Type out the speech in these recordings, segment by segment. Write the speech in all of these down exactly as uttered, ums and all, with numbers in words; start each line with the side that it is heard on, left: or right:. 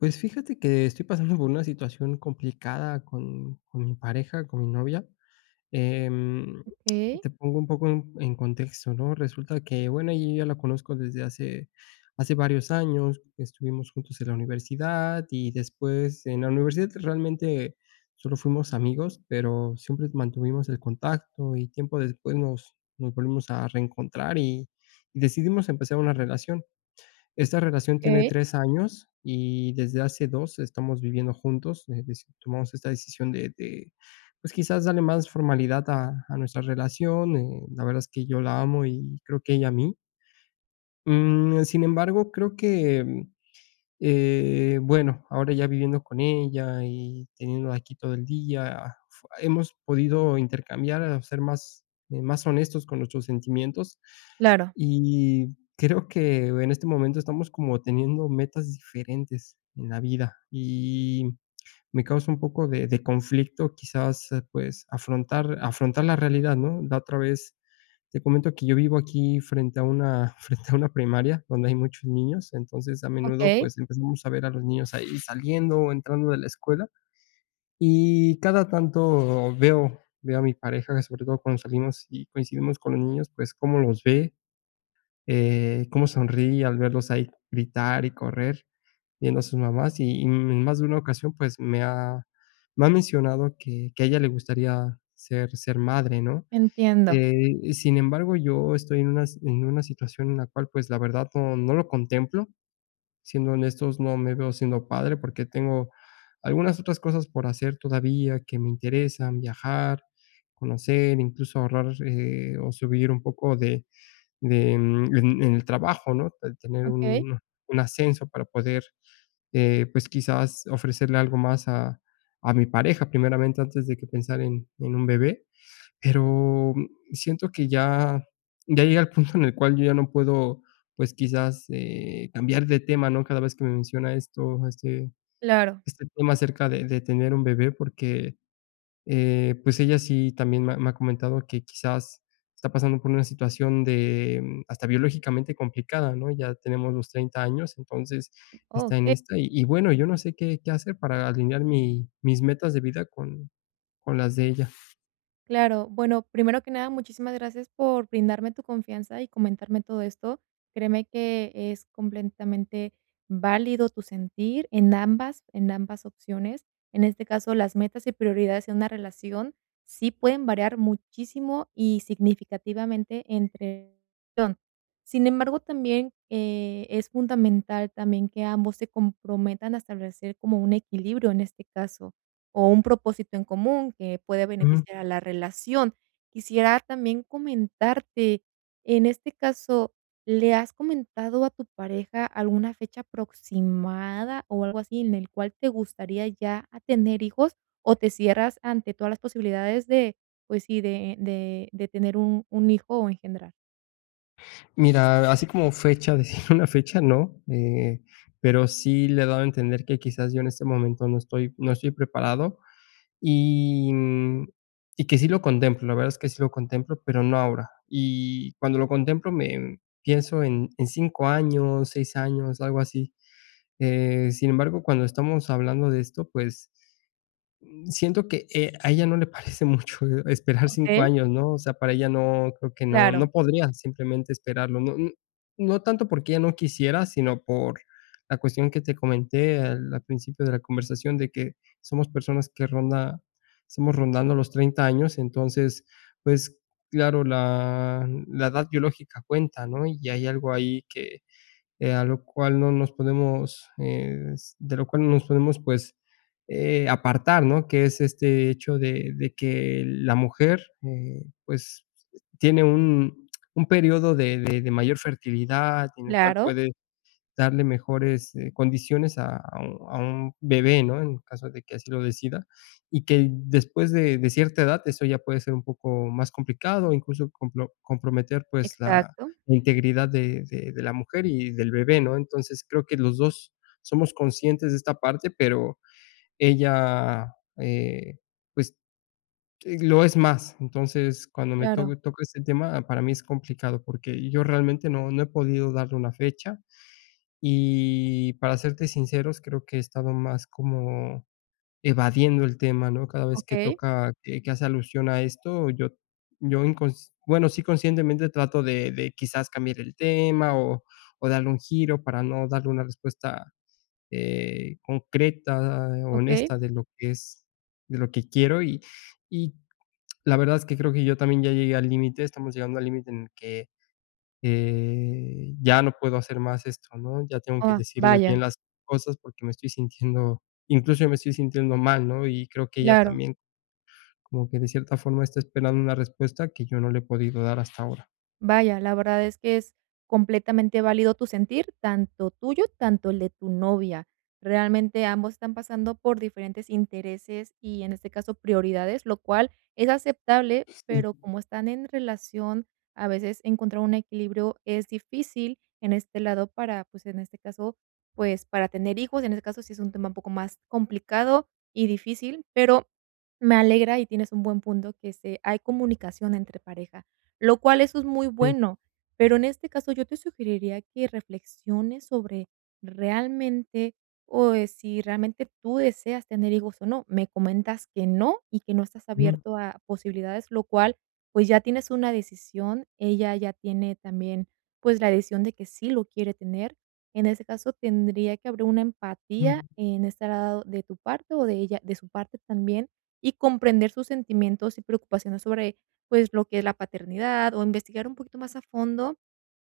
left: Pues, fíjate que estoy pasando por una situación complicada con con mi pareja, con mi novia. Em,
right: Okey.
left: te pongo un poco en en contexto, ¿no? Resulta que, bueno, yo ya la conozco desde hace hace varios años. Estuvimos juntos en la universidad, y después en la universidad realmente solo fuimos amigos, pero siempre mantuvimos el contacto, y tiempo después nos nos volvimos a reencontrar, y y decidimos empezar una relación. Esta relación tiene
right: Okey.
left: tres años, y desde hace dos estamos viviendo juntos. [unintelligible] Tomamos esta decisión de de, pues, quizás darle más formalidad a a nuestra relación. Eh, la verdad es que yo la amo y creo que ella a mí. Mm. Sin embargo, creo que, eh, bueno, ahora ya viviendo con ella y teniéndola aquí todo el día, hemos podido intercambiar, ser más, más honestos con nuestros sentimientos.
right: Claro.
left: Y creo que en este momento estamos como teniendo metas diferentes en la vida. Y me causa un poco de de conflicto, quizás, pues, afrontar afrontar la realidad, ¿no? La otra vez te comento que yo vivo aquí frente a una frente a una primaria, donde hay muchos niños. Entonces, a menudo,
right: Okey.
left: pues, empezamos a ver a los niños ahí saliendo, o entrando de la escuela. Y cada tanto veo veo a mi pareja, sobre todo cuando salimos y coincidimos con los niños, pues, cómo los ve, eh, cómo sonríe al verlos ahí gritar y correr viendo a sus mamás. Y en más de una ocasión, pues, me ha, me ha mencionado que, que a ella le gustaría ser ser madre, ¿no?
right: Entiendo.
left: Eh, sin embargo, yo estoy en unas en una situación en la cual, pues, la verdad no no lo contemplo. Siendo honestos, no me veo siendo padre, porque tengo algunas otras cosas por hacer todavía que me interesan, viajar, conocer, incluso, ahorrar, eh, o subir un poco de, de, mm, en en el trabajo, ¿no?, tener
right: Okey.
left: un, un ascenso para poder, eh, pues, quizás, ofrecerle algo más a, a mi pareja, primeramente, antes de que pensar en en un bebé. Pero siento que ya, ya llega el punto en el cual yo ya no puedo, pues, quizás, eh, cambiar de tema, ¿no? Cada vez que me menciona esto, este,
right: Claro.
left: este tema acerca de de tener un bebé, porque, eh, pues ella sí también me me ha comentado que, quizás, está pasando por una situación de hasta biológicamente complicada, ¿no? Ya tenemos los treinta años, entonces está en
right: Okey.
left: esta. Y bueno, yo no sé qué qué hacer para alinear mi mis metas de vida con, con las de ella.
right: Claro, bueno, primero que nada, muchísimas gracias por brindarme tu confianza y comentarme todo esto. Créeme que es complentamente válido tu sentir en ambas en ambas opciones. En este caso, las metas y prioridades en una relación sí pueden variar muchísimo y significativamente entre [unintelligible] Sin embargo, también, eh, es fundamental también que ambos se comprometan a establecer como un equilibrio, en este caso, o un propósito en común que puede
left: Ujú.
right: beneficiar a la relación. Quisiera también comentarte, en este caso, ¿le has comentado a tu pareja alguna fecha aproximada o algo así, en el cual te gustaría ya a tener hijos, o te cierras ante todas las posibilidades de, pues sí, de de de tener un un hijo, o engendrar?
left: Mira, así como fecha, decir una fecha, no, eh, pero sí le he dado a entender que quizás yo en este momento no estoy no estoy preparado. Y, mm, y que sí lo contemplo, la verdad es que sí lo contemplo, pero no ahora. Y cuando lo contemplo me pienso en en cinco años, seis años, algo así. Eh, sin embargo, cuando estamos hablando de esto, pues, mm, siento que, eh, a ella no le parece mucho, eh, esperar cinco
right: Okey.
left: años, ¿no?, o sea, para ella no creo que no
right: Claro.
left: no podría simplemente esperarlo. No n no tanto porque ella no quisiera, sino por la cuestión que te comenté al al principio de la conversación de que somos personas que ronda estamos rondando los treinta años. Entonces, pues, claro, la la edad biológica cuenta, ¿no?, y hay algo ahí que, eh, a lo cual no nos podemos es de lo cual no nos podemos, pues, eh, apartar, ¿no?, que es este hecho de de que la mujer, eh, pues, tiene un un periodo de de de mayor fertilidad en el cual
right: Claro.
left: puede darle mejores, eh, condiciones a a u a un bebé, ¿no?, en caso de que así lo decida. Y que después de de cierta edad, eso ya puede ser un poco más complicado, incluso, complo comprometer, pues, la
right: Exacto.
left: integridad de de de la mujer y del bebé, ¿no? Entonces, creo que los dos somos conscientes de esta parte, pero ella, eh, pues, lo es más. Entonces, cuando me to
right: Claro.
left: toca ese tema, ah, para mí es complicado porque yo realmente no no he podido darle una fecha, y para serte sinceros, creo que he estado más como evadiendo el tema, ¿no?, cada vez que
right: Okey.
left: toca que que hace alusión a esto, yo yo incons bueno, sí, conscientemente trato de de, quizás, cambiar el tema, o o darle un giro para no darle una respuesta, eh, concreta,
right: Okey.
left: honesta de lo que es de lo que quiero. Y y la verdad, es que creo que yo también ya llegué al límite, estamos llegando al límite en el que, eh, ya no puedo hacer más esto, ¿no?, ya tengo que
right: Ah,
left: decirle bien
right: vaya.
left: las cosas porque me estoy sintiendo, incluso yo me estoy sintiendo mal, ¿no?, y creo que ella
right: Claro.
left: también como que de cierta forma está esperando una respuesta que yo no le he podido dar hasta ahora.
right: Vaya, la verdad es que es completamente válido tu sentir, tanto tuyo, tanto el de tu novia. Realmente, ambos están pasando por diferentes intereses y, en este caso, prioridades, lo cual es aceptable,
left: Pues sí.
right: pero como están en relación, a veces encontrar un equilibrio es difícil en este lado para pues, en este caso, pues, para tener hijos. En este caso, sí es un tema un poco más complicado y difícil, pero me alegra, y tienes un buen punto que es eh, hay comunicación entre pareja, lo cual eso es muy
left: Sí.
right: bueno. Pero, en este caso, yo te sugeriría que reflexiones sobre realmente, o eh, si realmente tú deseas tener hijos o no, me comentas que no, y que no estás
left: Ujú.
right: abierto a posibilidades, lo cual, pues, ya tienes una decisión, ella ya tiene también, pues, la decisión de que sí lo quiere tener. En ese caso, tendría que haber una empatía
left: Mm.
right: en estar a lado de tu parte o de ella de su parte también, y comprender sus sentimientos y preocupaciones sobre, pues, lo que es la paternidad, o investigar un poquito más a fondo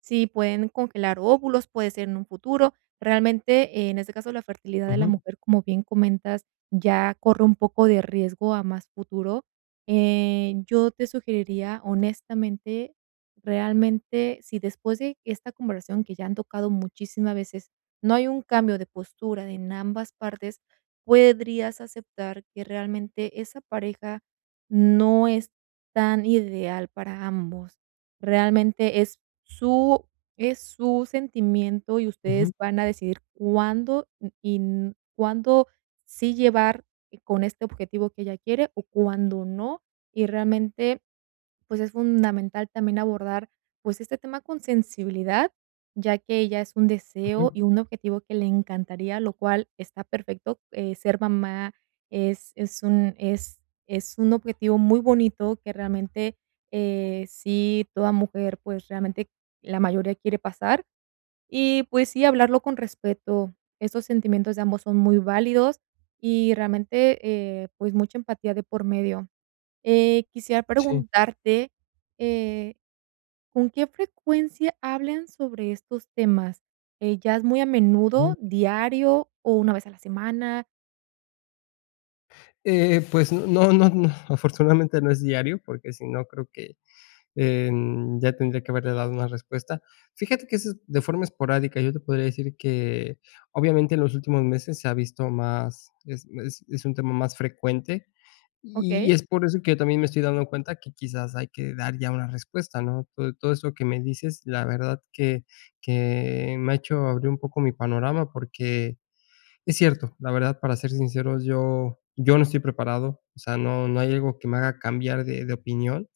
right: si pueden congelar óvulos, puede ser en un futuro. Realmente, en ese caso, la fertilidad de la
left: Ujú.
right: mujer, como bien comentas, ya corre un poco de riesgo a más futuro. Eh, yo te sugeriría, honestamente, realmente, si después de esta conversación que ya han tocado muchísima veces, no hay un cambio de postura en ambas partes, puedrías aceptar que, realmente, esa pareja no es tan ideal para ambos. Realmente, es su es su sentimiento, y ustedes
left: Ujú.
right: van a decidir cuándo, mm, y, mm, cuándo sí llevar, eh, con este objetivo que ella quiere, o cuándo no. Y, realmente, pues, es fundamental también abordar, pues, este tema con sensibilidad, ya que ya es un deseo y
left: Ujú.
right: un objetivo que le encantaría, lo cual está perfecto, eh, ser mamá es es un es es un objetivo muy bonito que, realmente, eh, sí, toda mujer, pues, realmente, la mayoría quiere pasar. Y, pues sí, hablarlo con respeto. Esos sentimientos de ambos son muy válidos y, realmente, eh, pues mucha empatía de por medio. Eh, quisiera
left: Sí.
right: preguntarte, eh, ¿con qué frecuencia hablen sobre estos temas, eh, ya es muy a
left: Ujú.
right: menudo, diario o una vez a la semana?
left: Eh, pues, no no no, afortunadamente, no es diario, porque si no, creo que, em, ya tendría que haberle dado una respuesta. Fíjate que eso es de forma esporádica. Yo te podría decir que, obviamente, en los últimos meses se ha visto más es es es un tema más frecuente. Y y
right: Okey.
left: es por eso que yo también me estoy dando cuenta que quizás hay que dar ya una respuesta, ¿no? Todo todo eso que me dices, la verdad que que me ha hecho abrir un poco mi panorama. Porque es cierto, la verdad, para ser sinceros, yo yo no estoy preparado, o sea, no no hay algo que me haga cambiar de de opinión.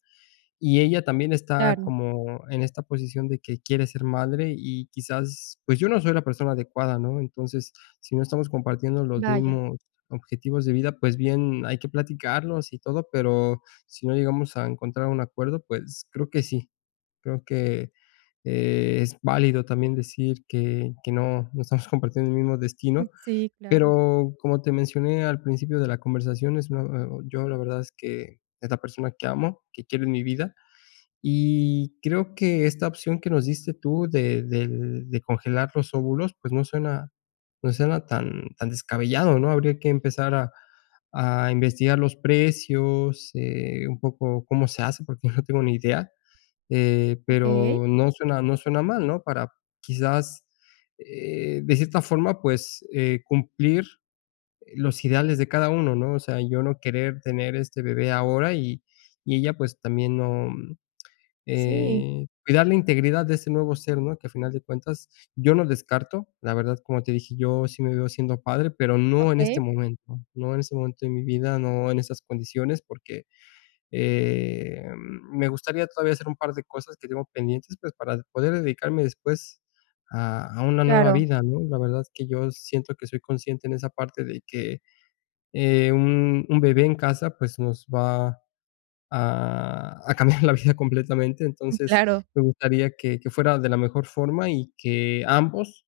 left: Y ella también está
right: Claro.
left: como en esta posición de que quiere ser madre y quizás, pues, yo no soy la persona adecuada, ¿no? Entonces, si no estamos compartiendo los
right: Vaya.
left: mismos objetivos de vida, pues, bien hay que platicarlos y todo. Pero si no llegamos a encontrar un acuerdo, pues, creo que sí, creo que, eh, es válido también decir que que no, no estamos compartiendo el mismo
right: Mm,
left: destino.
right: sí, claro.
left: Pero como te mencioné al principio de la conversación, es muy, eh, oh, yo, la verdad, es que, es la persona que amo, que quiero en mi vida. Y creo que esta opción que nos diste tú de de de congelar los óvulos, pues, no suena no suena tan tan descabellado, ¿no? Habría que empezar a a investigar los precios, eh, un poco cómo se hace, porque no tengo ni idea. Eh,
right: Okey.
left: pero no suena no suena mal, ¿no? Para quizás, eh, de cierta forma, pues, eh, cumplir los ideales de cada uno, ¿no? O sea, yo no querer tener este bebé ahora y y ella, pues, también no,
right: Sí.
left: eh, cuidar la integridad de ese nuevo ser, ¿no?, que al final de cuentas, yo no descarto, la verdad, como te dije, yo sí me veo siendo padre, pero no en este
right: Okey.
left: momento, no en este momento de mi vida, no en esas condiciones, porque, eh, me gustaría todavía hacer un par de cosas que tengo pendientes, pues, para poder dedicarme después a a una nueva
right: Claro.
left: vida, ¿no? La verdad es que yo siento que soy consciente en esa parte de que, eh, un un bebé en casa, pues, nos va a a cambiar la vida completamente.
right: Mm,
left: Entonces,
right: claro.
left: me gustaría que que fuera de la mejor forma y que ambos,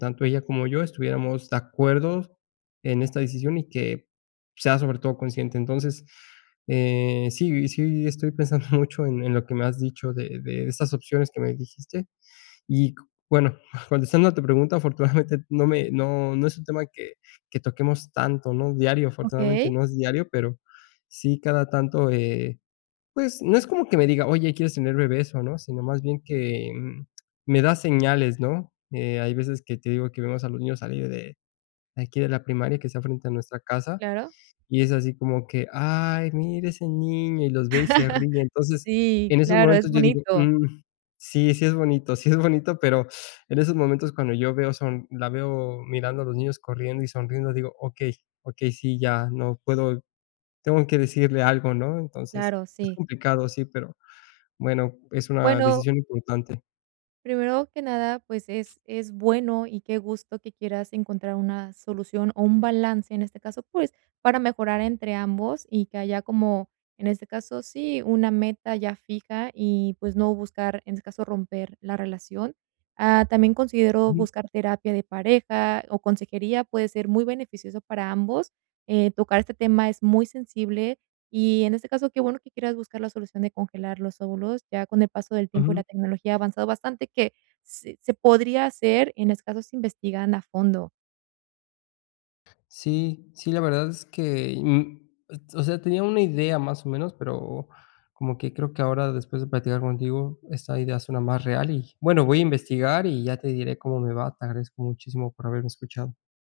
left: tanto ella como yo, estuviéramos de acuerdo en esta decisión y que sea, sobre todo, consciente. Entonces, eh, sí, sí estoy pensando mucho en en lo que me has dicho de de esas opciones que me dijiste. Y cu bueno, contestando a tu pregunta, afortunadamente, no me no no es un tema que que toquemos tanto, ¿no?, diario, afortunadamente,
right: Okey.
left: no es diario, pero sí cada tanto, eh, pues, no es como que me diga: "Oye, ¿quieres tener bebés o no?" Sino más bien que me da señales, ¿no? Eh, hay veces que te digo que vemos a los niños salir de de aquí de la primaria que está frente a nuestra casa,
right: Claro.
left: y es así como que, ay, mira ese niño, y los ve y se ríe. Entonces,
right: Sí,
left: en esos
right: claro, es
left: momentos yo digo,
right: bonito.
left: mm, sí, sí es bonito, sí es bonito, pero en esos momentos cuando yo veo son la veo mirando a los niños corriendo y sonriendo, digo: 2Okey okey. Sí, ya. No puedo, tengo que decirle algo, ¿no?" Entonces,
right: Claro,
left: es
right: sí.
left: complicado, sí, pero, bueno, es una
right: Bueno
left: decisión importante.
right: primero que nada, pues, es es bueno y qué gusto que quieras encontrar una solución o un balance, en este caso, pues, para mejorar entre ambos y que haya como, en este caso, sí, una meta ya fija y, pues, no buscar, en este caso, romper la relación. Ah, también considero
left: Ujú.
right: buscar terapia de pareja o consejería, puede ser muy beneficioso para ambos. Eh, tocar este tema es muy sensible y en este caso, qué bueno que quieras buscar la solución de congelar los óvulos, ya con el paso del tiempo y
left: Ujú.
right: la tecnología ha avanzado bastante, que s se podría hacer, en estos casos, investigando a fondo.
left: Sí, sí, la verdad es que y, mm ot o sea, tenía una idea, más o menos, pero como que creo que ahora después de platicar contigo, esta idea suena más real y, bueno, voy a investigar y ya te diré cómo me va. Te agradezco muchísimo por haberme escuchado.